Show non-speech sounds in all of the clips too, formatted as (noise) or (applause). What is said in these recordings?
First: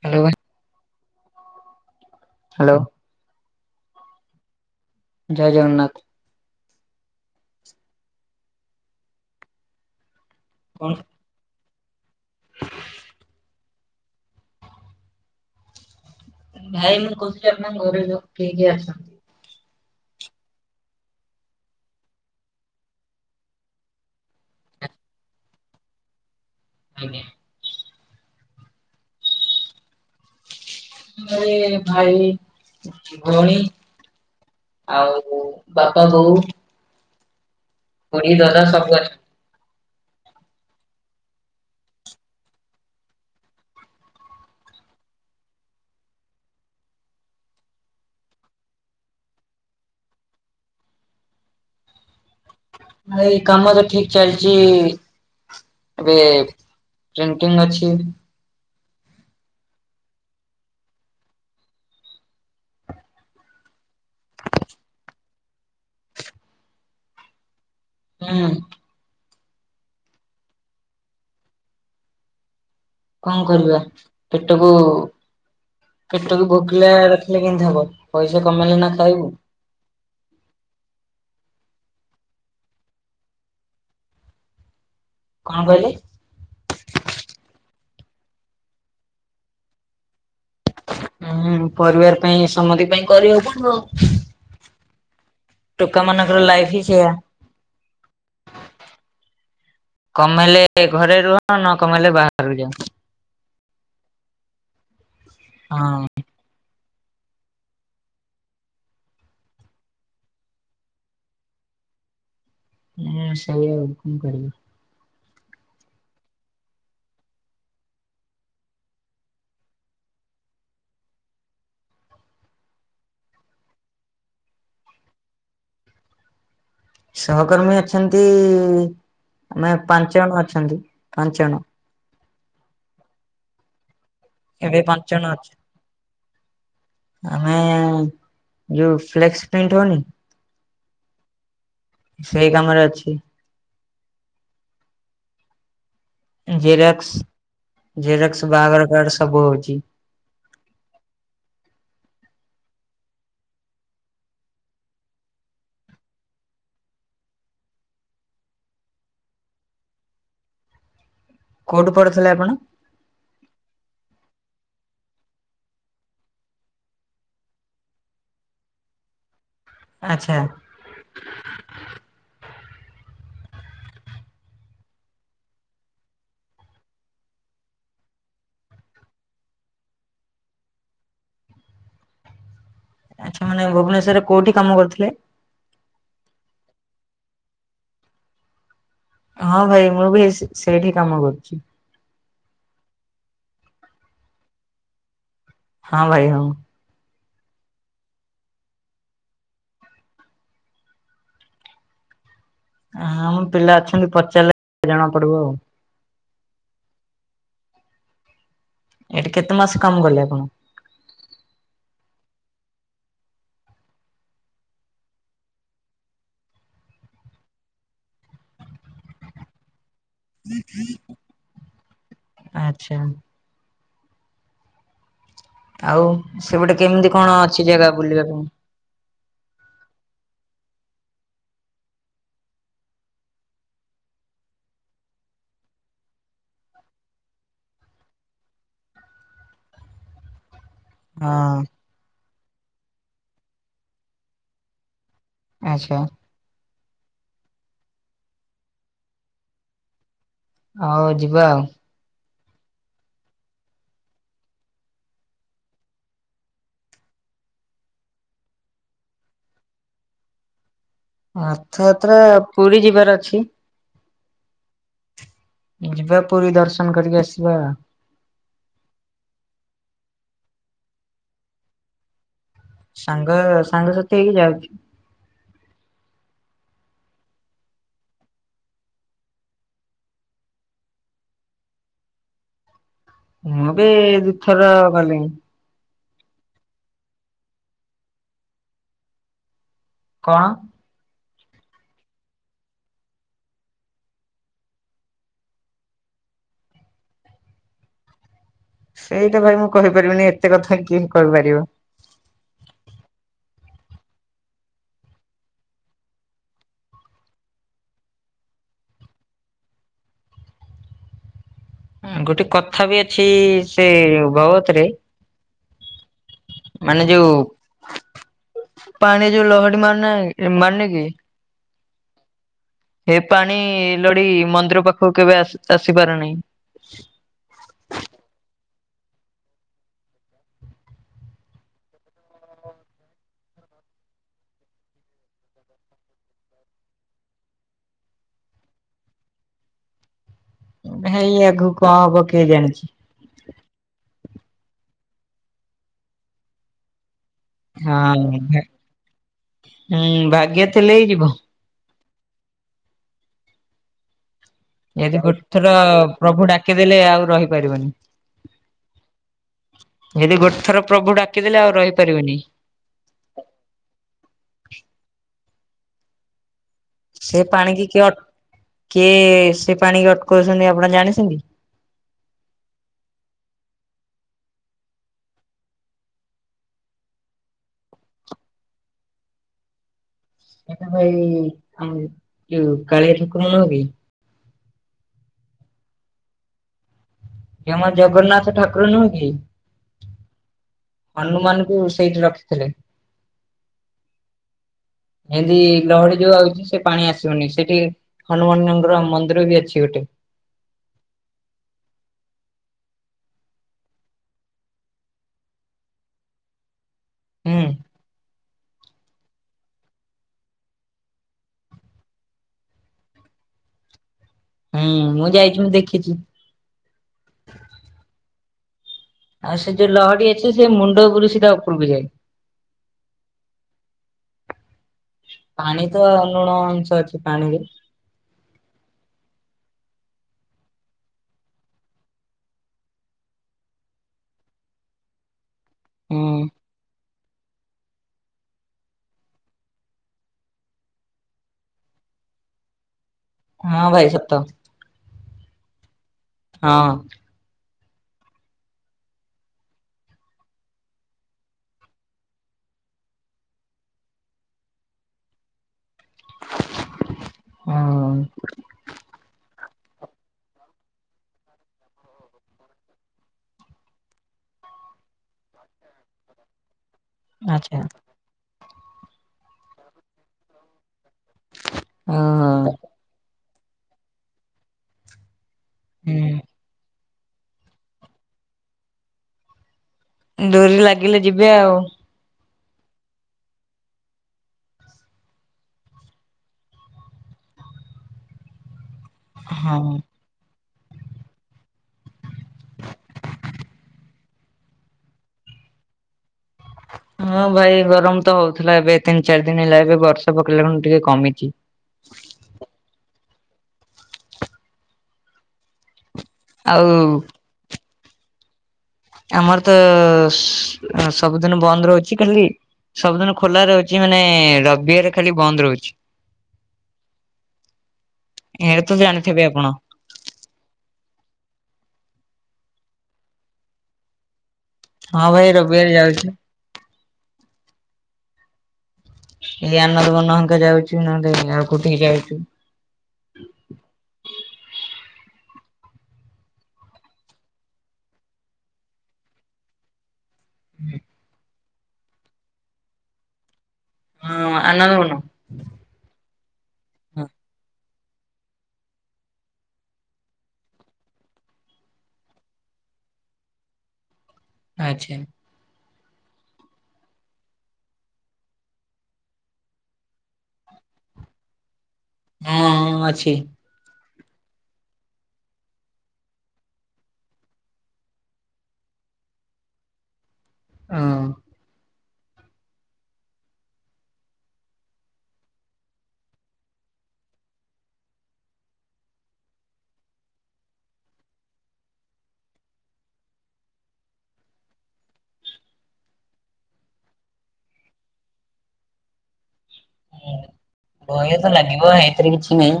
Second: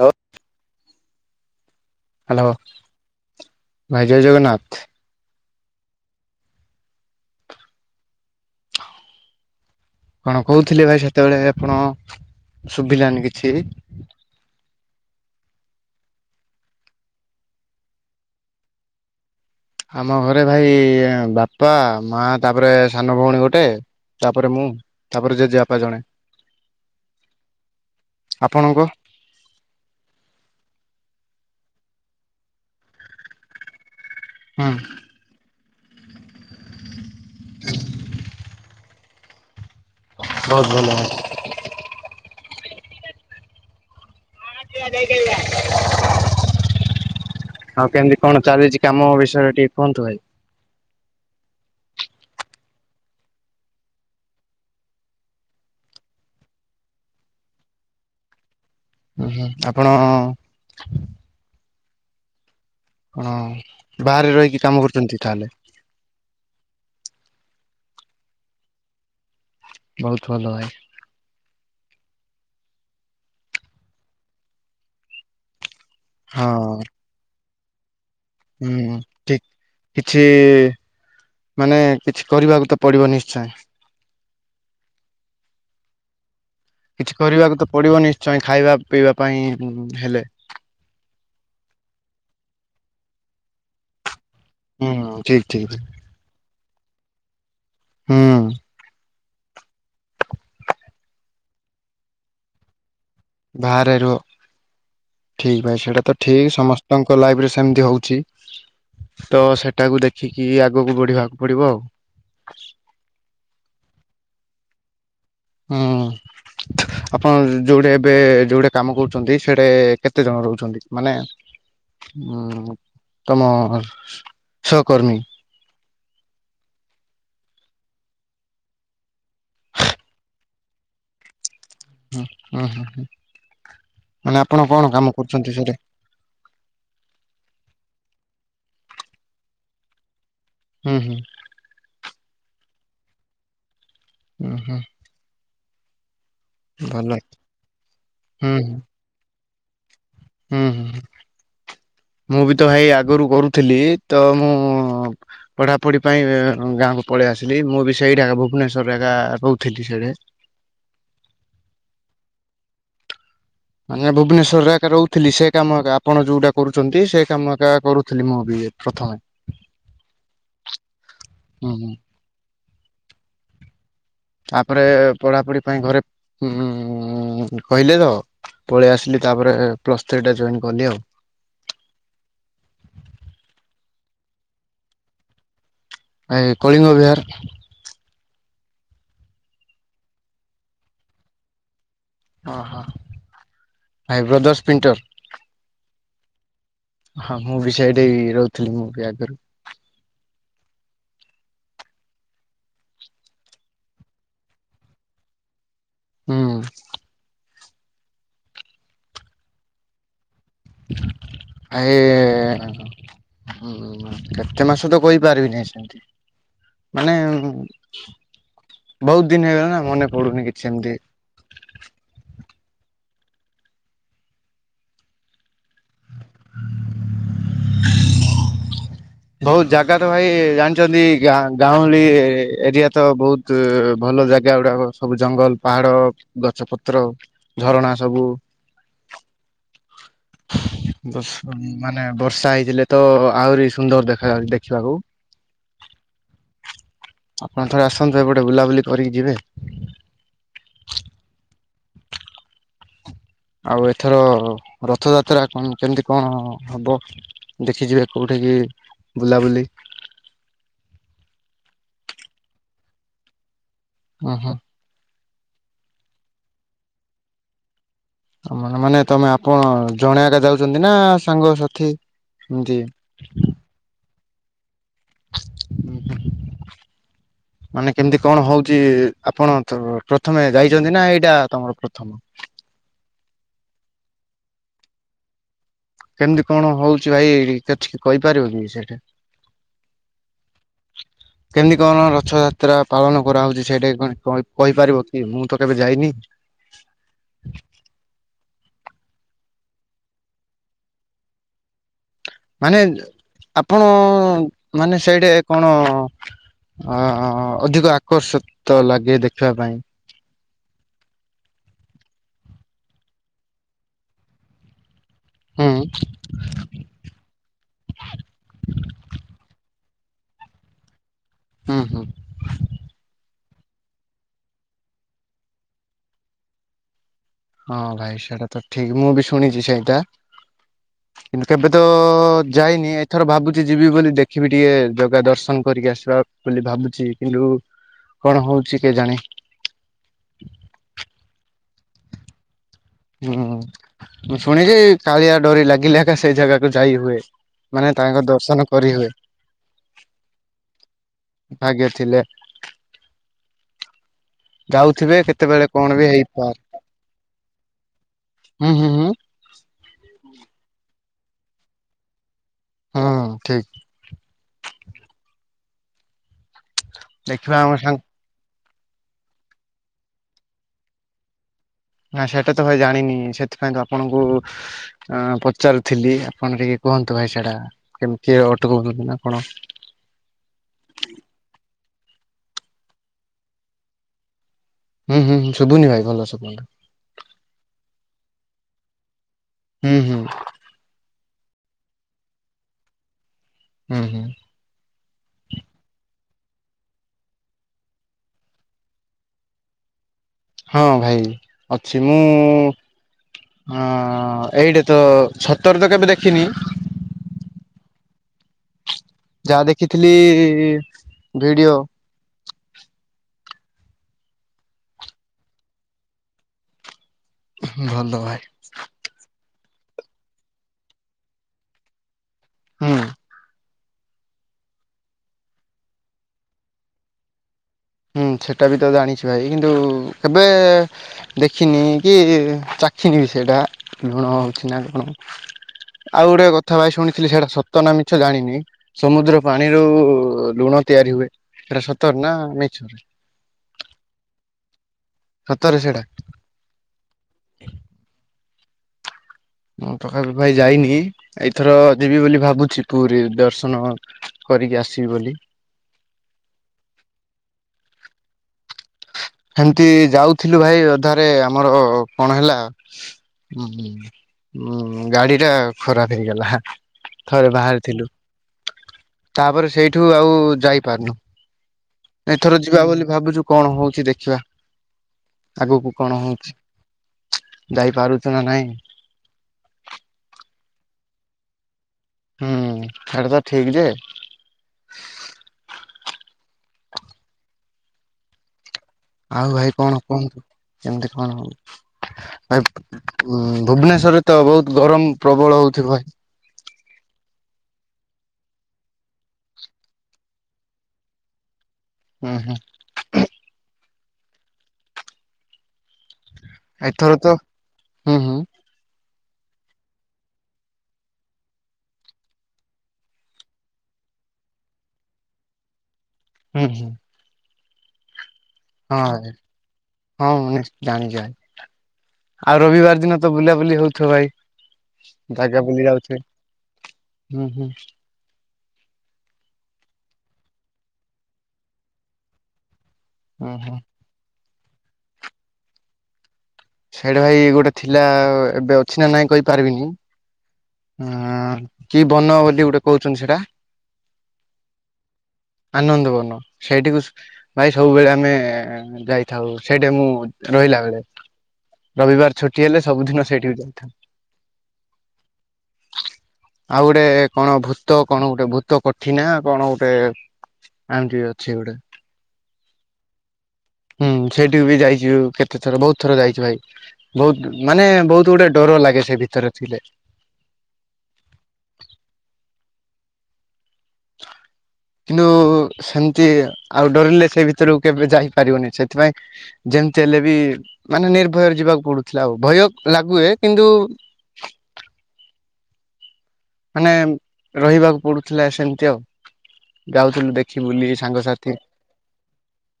Hello. Hello ଭାଇ hello hello. ଭାଇ ଜୟ ଜଗନ୍ନାଥ। ଜୟ ଜଗନ୍ନାଥ। କଣ କହୁଥିଲେ କଣ ଭାଇ ସେତେବେଳେ ଆପଣ ଶୁଭିଲାନି କିଛି? ଭାଇ ମୁଁ କହୁଥିଲି ଆପଣଙ୍କ ଘରେ ଯୋଉ କିଏ କିଏ ଅଛନ୍ତି? ଆମ ଘରେ ଭାଇ ଏଁ ବାପା ମାଆ ତାପରେ ସାନ ଭଉଣୀ ଗୋଟେ ତାପରେ ମୁଁ ତାପରେ ଜେଜେବାପା ଜଣେ। ଆଜ୍ଞା। ଆପଣଙ୍କ ଆମର ଏ ଭାଇ, ଭଉଣୀ ହଁ। ଆଉ ବାପା, ବୋଉ ଖୁଡି, ଦଦା ସବୁ ଅଛନ। ବହୁତ ଭଲ। (inaudible) ଆଉ କେମତି କଣ ଚାଲିଚି କାମ ବିଷୟରେ ଟିକେ କୁହନ୍ତୁ ଭାଇ? ଭାଇ କାମ ତ ଠିକ୍ ଚାଲିଚି। ଏବେ ପ୍ରିଟିଙ୍ଗ୍ ଅଛି। ଉଁ ହୁଁ ଆପଣ ଆପଣ ବାହାରେ ରହିକି କାମ କରୁଚନ୍ତି ତାହାଲେ? ହୁଁ। ବହୁତ ଭଲ ଭାଇ। କଣ କରିବା, ପେଟକୁ ପେଟକୁ ହଁ ଭୋକିଲା ରଖିଲେ କେମିତି ହବ? ପଇସା କମେଇଲେ ସିନା ହୁଁ ଖାଇବୁ। ଠିକ କିଛି ମାନେ କିଛି କରିବାକୁ ତ ପଡିବ ନିଶ୍ଚୟ। କଣ କହିଲେ? କିଛି କରିବାକୁ ତ ପଡିବ ନିଶ୍ଚୟ ଖାଇବା ପିଇବା ପାଇଁ ହେଲେ ହୁଁ ପରିବାର ପାଇଁ ସମତି ପାଇଁ କରିବାକୁ ପଡିବ। ହୁଁ ଠିକ୍ ଠିକ୍। ଟୋକା ମାନଙ୍କର ଲାଇଫ ହିଁ ସେଇଆ ହୁଁ କମେଇଲେ ଘରେ ରୁହ ନ କମେଇଲେ ବାହାରରୁ ଯାଅ। ବାହାରେ ରୁହ, ଠିକ ଭାଇ ସେଇଟା ତ ହଁ ଠିକ ସମସ୍ତଙ୍କ ଲାଇଫରେ ସେମତି ହଉଛି। ତ ସେଟାକୁ ଦେଖିକି ଆଗକୁ ବଢିବାକୁ ପଡିବ ଆଉ। ହୁଁ, ସେଇ ଆଉ କଣ କରିବି? ହୁଁ। (inaudible) ଆପଣ ଯୋଉଠି ଏବେ ଯୋଉଠି କାମ କରୁଛନ୍ତି, ସେଇଠି କେତେ ଜଣ ରହୁଛନ୍ତି? ମାନେ ହୁଁ, ତମ ସହକର୍ମୀ। ସହକର୍ମୀ ଅଛନ୍ତି, ଆମେ ପାଞ୍ଚ ଜଣ ଅଛନ୍ତି, ପାଞ୍ଚ ଜଣ। ହୁଁ ହୁଁ ହୁଁ ହୁଁ, ମାନେ ଆପଣ ଏବେ କଣ ପାଞ୍ଚ କାମ ଜଣ ଅଛୁ। କରୁଛନ୍ତି ସେଠି? ଆମେ ଯୋଉ ଫ୍ଲେକ୍ସ ପ୍ରିଣ୍ଟ ହଉନି? ହୁଁ ହୁଁ। ସେଇ କାମରେ ଅଛି। ହୁଁ ହୁଁ। ଭଲ ଜେରକ୍ସ ଜେରକ୍ସ, ହୁଁ ବାହାଘର କାର୍ଡ ସବୁ ହଉଛି। ହୁଁ ହୁଁ, ମୁଁ ବି ତ ଭାଇ ଆଗରୁ କରୁଥିଲି, ତ ମୁଁ ପଢ଼ାପଢ଼ି ପାଇଁ ଗାଁକୁ ପଳେଇଆସିଲି, ମୁଁ ବି ସେଇଠି ଏକା ଭୁବନେଶ୍ୱର ଏକା ରହୁଥିଲି ସେଇଠି। କୋଉଠୁ ପଢୁଥିଲେ ଆପଣ? ମାନେ ଭୁବନେଶ୍ୱରରେ ଏକା ରହୁଥିଲି ସେ କାମ ଏକା ଆପଣ ଯୋଉଟା କରୁଚନ୍ତି ସେ କାମ ଏକା କରୁଥିଲି ମୁଁ ବି ପ୍ରଥମେ। ଆଚ୍ଛା। ହୁଁ ହୁଁ। ତାପରେ ପଢାପଢି ପାଇଁ ଘରେ ଉଁ କହିଲେ ତ। ପଳେଇ ଆସିଲି ତାପରେ ପ୍ଲସ ଥ୍ରୀ ଟେ ଜଏନ୍ କଲି ଆଉ। ଆଚ୍ଛା ମାନେ ଭୁବନେଶ୍ୱରରେ କୋଉଠି କାମ କରୁ ଥିଲେ? ଏଇ କଳିଙ୍ଗ ବିହାର। ହଁ ଭାଇ, ମୁଁ ବି ସେ ସେଇଠି କାମ କରୁଛି। ଅ ହ ଭାଇବ୍ରଦର୍ସ ସ୍ପିଣ୍ଟର। ହଁ ଭାଇ ହଁ। ହଁ ମୁଁ ବି ସେଇଠି ରହୁଥିଲି, ମୁଁ ବି ଆଗରୁ। ହଁ ଆମ ପିଲା ଅଛନ୍ତି, ପଚାରିଲେ ଜଣା ପଡିବ ଆଉ। ହୁଁ ଏଠି କେତେ ମାସ କାମ କଲେ ଆପଣ? ଏଇ ହୁଁ, କେତେ ମାସ ତ କହିପାରିବିନି ସେମିତି ମାନେ ବହୁତ ଦିନି ହେଇଗଲାଣି ମାନେ ଆଚ୍ଛା। ଆଉ ସେପଟେ କେମିତି କଣ ଅଛି ଜାଗା ବୁଲିବା ପାଇଁ? ବହୁତୁ ଜାଗା ତ ଭାଇ ଜାଣିଛନ୍ତି ଗାଁ ଗାଁଉଁଳି ଏରିଆ ତ ବହୁତ ତୁ ଭଲ ଜାଗା ଗୁଡାକ ସବୁ ଜଙ୍ଗଲ ପାହାଡ ଗଛ ପତ୍ର ଝରଣା ସବୁ ବର୍ଷ ହଁ ମାନେ ବର୍ଷା ହେଇଥିଲେ ତ ଆହୁରି ସୁନ୍ଦର ଦେଖା ଯାଉଚି ଦେଖିବାକୁ। ଆଚ୍ଛା। ଆପଣ ଥରେ ଆସନ୍ତୁ ଏପଟେ ବୁଲାବୁଲି କରିକି ଯିବେ? ହଉ ଯିବା ଆଉ। ଆଉ ଏଥର ରଥଯାତ୍ରା କଣ କେମିତି କଣ ହବ? ଦେଖିଯିବେ କୋଉଠିକିି ବୁଲାବୁଲି? ରଥଯାତ୍ରା ପୁରୀ ଯିବାର ଅଛି। ଅହଁ। ଯିବା ପୁରୀ ଦର୍ଶନ କରିକି ଆସିବା। ମାନେ ତମେ ଆପଣ ଜଣେ ଏକା ଯାଉଛନ୍ତି ନା। ସାଙ୍ଗସାଥି ଏମିତି? ସାଙ୍ଗ ସାଙ୍ଗସାଥି ହେଇକି ଯାଉଚୁ। ମାନେ କେମିତି କଣ ହଉଚି ଆପଣ ପ୍ରଥମେ ଯାଇଚନ୍ତି ନା ଏଇଟା ତମର ପ୍ରଥମ? ମୁଁ ବି ଦିଇଥର ଗଲିଣି। କେମିତି କଣ ହଉଚିଭାଇ କିଛି କହିପାରିବ କି ସେଇଠି? କଣ? କେମିତି କଣ ରଥଯାତ୍ରା ପାଳନ କରାହଉଚି ସେଇଠି କଣ କହିପାରିବ କି ମୁଁ ତ କେବେ ଯାଇନି? ସେଇଟା ଭାଇ ମୁଁ କହିପାରିବିନି ଏତେ କଥା କିଏ କହିପାରିବ। ମାନେ ଆପଣ ମାନେ ସେଇଟି କଣ ଅ ଅଧିକ ଆକର୍ଷିତ ଲାଗେ ଦେଖିବା ପାଇଁ। ଅ ଗୋଟେ କଥା ବି ଅଛି ସେ ଭଗବତ ରେ ହୁଁ। ମାନେ ଯୋଉ ପାଣି ଯୋଉ ଲହଡି ମାରୁନି। ମାନେ କି ହୁଁ ହୁଁ। ହେ ପାଣି ଲହଢ଼ି ମନ୍ଦିର ପାଖକୁ କେବେ ଆସି ଆସିପାରୁନାହିଁ। ହଁ ଭାଇ ସେଇଟା ତ ଠିକ, ମୁଁ ବି ଶୁଣିଚି ସେଇଟା। କିନ୍ତୁ କେବେ ତ ଯାଇନି ଏଥର ଭାବୁଛି ଯିବି ବୋଲି ଦେଖିବି ଟିକେ ଜଗା ଦର୍ଶନ କରିକି ଆସିବା। ବୋଲି ଭାବୁଛି କିନ୍ତୁ କଣ ହଉଛି କେଜାଣି। ଭ। ଇ ଆଗକୁ କଣ ହବ କିଏ ଜାଣିଛି। ହୁଁ ମୁଁ ଶୁଣିଛି କାଳିଆ ତୋରି ଲାଗିଲେ ସେଇ ଜାଗାକୁ ଯାଇ ହୁଏ। ମାନେ ତାଙ୍କ ହଁ ଦର୍ଶନ କରି ହୁଏ ହୁଁ ଭାଗ୍ୟ ଥିଲେ ହିଁ ଯିବ। ଭାଗ୍ୟ ଥିଲେ। ଯାଉଥିବେ ଯଦି ଗୋଟେ କେତେବେଳେ ଥର କଣ ବି ପ୍ରଭୁ ହେଇପାରେ। ଡାକିଦେଲେ ଆଉ ରହିପାରିବନି। ହୁଁ ହୁଁ ହୁଁ ଯଦି ଗୋଟେ ଥର ପ୍ରଭୁ ଡାକିଦେଲେ ଆଉ ରହିପାରିବନି। ହୁଁ ଠିକ୍। ସେ ଦେଖିବା ଆମ ପାଣି ସାଙ୍ଗ କିଏ ଅଟ କିଏ ସେ ପାଣି କି ଅଟକାଉଛନ୍ତି ଆପଣ ଜାଣିଛନ୍ତି? ନା ସେଇଟା ତ ଭାଇ ଜାଣିନି ସେଥିପାଇଁ ତ ଆପଣଙ୍କୁ ଅ ପଚାରୁଥିଲି ଆପଣ ଟିକେ କୁହନ୍ତୁ ଭାଇ ସେଟା କେମିତି ଅଟକୋଉଚନ୍ତି ଆପଣ? ଏଟା ଭାଇ ଆମର ଯଉ କାଳିଆ ଠାକୁର ନୁହେଁ କି ହୁଁ ହୁଁ ଶୁବୁନି ଭାଇ ଭଲ ଶୁବୁନି। ଯଉ ଆମ ଜଗନ୍ନାଥ ଠାକୁର ନୁହୁଁ କି? ହୁଁ ହୁଁ। ହନୁମାନ ଙ୍କୁ ସେଇଠି ରଖିଥିଲେ। ହୁଁ ହୁଁ। ଏମତି ଲହଡି ଯୋଉ ଆଉଚି ସେ ପାଣି ଆସିବନି ସେଠି ହନୁମାନଙ୍କର ମନ୍ଦିର ବି ଅଛି ଗୋଟେ। ହଁ ଭାଇ ଅଛି ମୁଁ ହଁ ଏଇଟା ତ ଛତରେ ତ କେବେ ଦେଖିନି। ହୁଁ। ଯାହା ଦେଖିଥିଲି ଭିଡିଓ। ହୁଁ ମୁଁ ଯାଇକି ମୁଁ ଦେଖିଚି। ହୁଁ ଭଲ ଭାଇ। ଆଉ ସେ ଯୋଉ ଲହଡ଼ି ଅଛି ସେ ମୁଣ୍ଡ ବୁଲି ସିଧା ଉପରକୁ ଯାଏ। ହୁଁ। ପାଣି ତ ଲୁଣ ଅଂଶ ଅଛି ପାଣିରେ। ହୁଁ ସେଟା ବି ତ ଜାଣିଛି ଭାଇ କିନ୍ତୁ କେବେ ଦେଖିନି କି ଚାଖିନି ସେଟା ଲୁଣ ହଉଛି ନା କଣ। ହୁଁ ଆଉ ଗୋଟେ କଥା ଭାଇ ଶୁଣିଥିଲି ସେଟା ସତ ନା ମିଛ ଜାଣିନି। ସମୁଦ୍ର ପାଣିରୁ ଲୁଣ ତିଆରି ହୁଏ ସେଟା ସତରେ ନା ମିଛ? ହଁ ଭାଇ ସତ, ସତରେ ସେଇଟା ହଁ। ମୁଁ ପାଖାପାଖି ଭାଇ ଯାଇନି ଏଇଥର ଯିବି ବୋଲି ଭାବୁଛି ପୁରୀ ଦର୍ଶନ କରିକି ଆସିବି ବୋଲି। ହଁ। ହେମିତି ଯାଉଥିଲୁ ଭାଇ ଅଧାରେ ଆମର କଣ ହେଲା ଉଁ ଉଁ ଗାଡି ଟା ଖରାପ ହେଇଗଲା ଥରେ ଆଚ୍ଛା ବାହାରିଥିଲୁ। ତାପରେ ସେଇଠୁ ଆଉ ଯାଇପାରୁନୁ। ହଁ। ଏଥର ଯିବା ବୋଲି ଭାବୁଛୁ କଣ ହଉଛି ଦେଖିବା ଆଗକୁ କଣ ହୁଁ। ହଉଚି? ଯାଇପାରୁଛୁ ନା ନାଇଁ। ଡୋରି ଲାଗିଲେ ଯିବେ ଆଉ। ହୁଁ ହେଟା ତ ଠିକ୍ ଯେ ଆଉ ଭାଇ ହଁ। କଣ କୁହନ୍ତୁ କେମିତି କଣ ହଉ। ଭାଇ ଭୁବନେଶ୍ୱରେ ତ ବହୁତ ଗରମ ପ୍ରବଳ ହଉଥିବ ଭାଇ? ହଁ ଭାଇ ଗରମ ତ ହଉଥିଲା ଏବେ ତିନି ଚାରି ଦିନ ହେଲା ଏବେ ବର୍ଷା ପକେଇା ଖୁଣୁ ଟିକେ କମିଚି। ଉଁ ହୁଁ। ଏଥର ଆଉ ତ ହୁଁ ହୁଁ। ଆମର ତ ସବୁଦିନ ବନ୍ଦ ରହୁଛି ଖାଲି ସବୁଦିନ ଖୋଲା ରହୁଛି ମାନେ ରବିିବରେ ଖାଲି ବନ୍ଦ ରହୁଚି। ହୁଁ ହୁଁ। ଏ ତ ହଁ ଜାଣିଥିବେ ଆପଣ? ହଁ ମାନେ ଜାଣିଚି ଭାଇ। ଆଉ ରବିବାର ଦିନ ତ ବୁଲାବୁଲି ହଉଥିବ ଭାଇ ହଁ ଭାଇ ଜାଗା ବୁଲି ରବିବାର ଯାଉଥିବେ। ଯାଉଛୁ ହୁଁ ହୁଁ। ଏଇ ଆନନ୍ଦବର୍ଣ୍ଣଙ୍କା ଯାଉଛି ନହେଲେ ଆଉ କୋଠି ଯାଇଚୁ? ଉଁ ହୁଁ। ସେଇଟ ଭାଇ ଗୋଟେ ଥିଲା ଏବେ ଅଛି ନା ନାଇଁ କହିପାରିବିନି କି ବନ ବୋଲି ଗୋଟେ କହୁଛନ୍ତି ସେଇଟା? ହଁ, ଆନନ୍ଦବନ। ଆନନ୍ଦବନ ସେଇଠିକୁ ସୁ ଭାଇ ସବୁବେଳେ ଆମେ ଯାଇଥାଉ ସେଇଟି ମୁଁ ରହିଲା ବେଳେ ରବିବାର ଛୁଟି ହେଲେ ସବୁଦିନ ସେଇଠିକୁ ଯାଇଥାଉ। ଆଚ୍ଛା। ଆଉ ଗୋଟେ କଣ ଭୂତ କଣ ଗୋଟେ ଭୂତ କୋଠି ନା କଣ ଗୋଟେ ଆମିତି ଅଛି ଗୋଟେ ହଁ ହଁ ଅଛି। ହୁଁ, ସେଇଠିକୁ ବି ଯାଇଛୁ କେତେ ଥର ବହୁତ ଥର ଯାଇଛି ଭାଇ। ବହୁତ ମାନେ ବହୁତ ଗୁଡେ ଡର ଲାଗେ ସେ ଭିତରେ ଥିଲେ। ହଁ। କିନ୍ତୁ ସେମିତି ଆଉ ଡରିଲେ ସେ ଭିତରକୁ କେବେ ଯାଇପାରିବନି ସେଥିପାଇଁ ଯେମିତି ହେଲେ ବି ମାନେ ନିର୍ଭୟରେ ଯିବାକୁ ପଡୁଥିଲା ଆଉ ଭୟ ଲାଗୁଏ କିନ୍ତୁ ମାନେ ରହିବାକୁ ପଡୁଥିଲା ସେମିତି ଆଉ। ଯାଉଥିଲୁ ଦେଖି ବୁଲି ଭୟ ତ ସାଙ୍ଗସାଥି ଲାଗିବ ଏଥିରେ କିଛି ନାହିଁ।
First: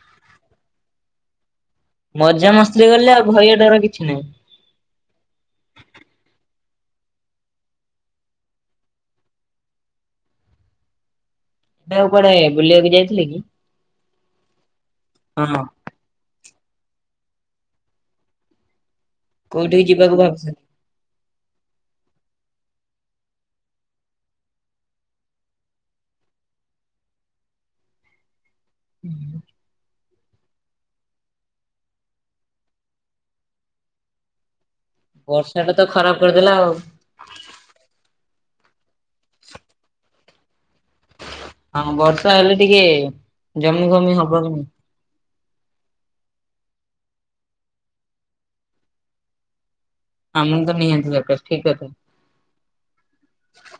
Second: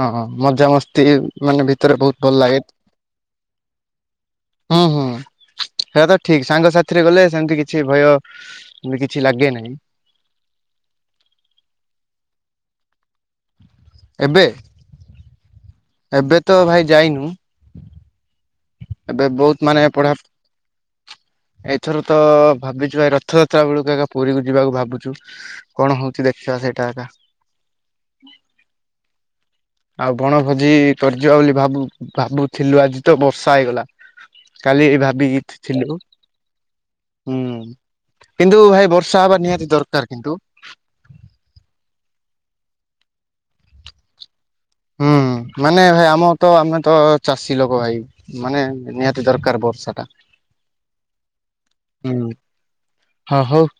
ହଁଁ ହଁ ମଜାମସ୍ତି ଟି ମାନେ ଭିତରେ ବ୍ ମଜାମସ୍ତି ରେ ଗଲେ ଆଉ ଭୟ ଡର କିଛି ନାହିଁ। ହୁଁ ହୁଁ ସେଇଟା ତ ଠିକ ସାଙ୍ଗ ସାଥିରେ ଗଲେ ସେମିତି କିଛି କିଛି ଭୟ ବି କିଛି ଲାଗେ ନାହିଁ। ଏବେ ଆଉ କୁଆଡେ ବୁଲିବାକୁ ଯାଇଥିଲ କି? ଏବେ? ହଁ। ଏବେ ତ ଭାଇ ଯାଇନୁ। ଏବେ ବହୁତ କୋଉଠିକି ମାନେ ପଢ଼ା ଯିବାକୁ ଭାବୁଛନ୍ତି ଏଇଥର ତ ଭାବିଛୁ ଭାଇ ରଥଯାତ୍ରା ବେଳକୁ ପୁରୀ କୁ ଯିବାକୁ ଭାବୁଛୁ କଣ ହଉଛି ଦେଖିବା ସେଇଟା ଏକା ହୁଁ (unintelligible) ଆଉ ବଣଭୋଜି କରିଯିବା ବୋଲି ଭାବୁ ଭାବୁଥିଲୁ ଆଜି ତ ବର୍ଷା ହେଇଗଲା। କାଲି ଭାବି କି ବର୍ଷା ଟା ଥିଲୁ ତ ଖରାପ କରିଦେଲା ଆଉ। ହୁଁ, କିନ୍ତୁ ଭାଇ ବର୍ଷା ହବା ନିହାତି ଦରକାର କିନ୍ତୁ ଆଁ ବର୍ଷା ହେଲେ ଟିକେ ଜମି ଫମି ହବନି। ହୁଁ ମାନେ ଭାଇ ଆମ ତ ଆମେ ତ ଚାଷୀ ଲୋକ ଭାଇ। ମାନେ ନିହାତି ଦରକାର ବର୍ଷା ଟା। ଆମ କୁ ତ ନିହାତି ଦରକାର ଠିକ୍ କଥା। ହୁଁ, ହଁ ହଉ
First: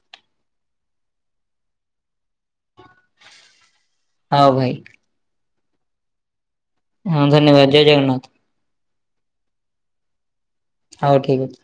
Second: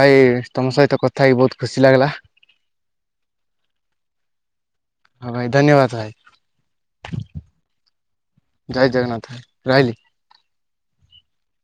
ଭାଇ ତମ ସହିତ କଥା ହେଇକି ବହୁତ ଖୁସି ଲାଗିଲା। ହଉ ଭାଇ। ହଁ ଭାଇ ଧନ୍ୟବାଦ ଭାଇ। ହଁ ଧନ୍ୟବାଦ ଜୟ ଜଗନ୍ନାଥ। ଜୟ ଜଗନ୍ନାଥ ରହିଲି। ହଉ ଠିକ୍ ଅଛି।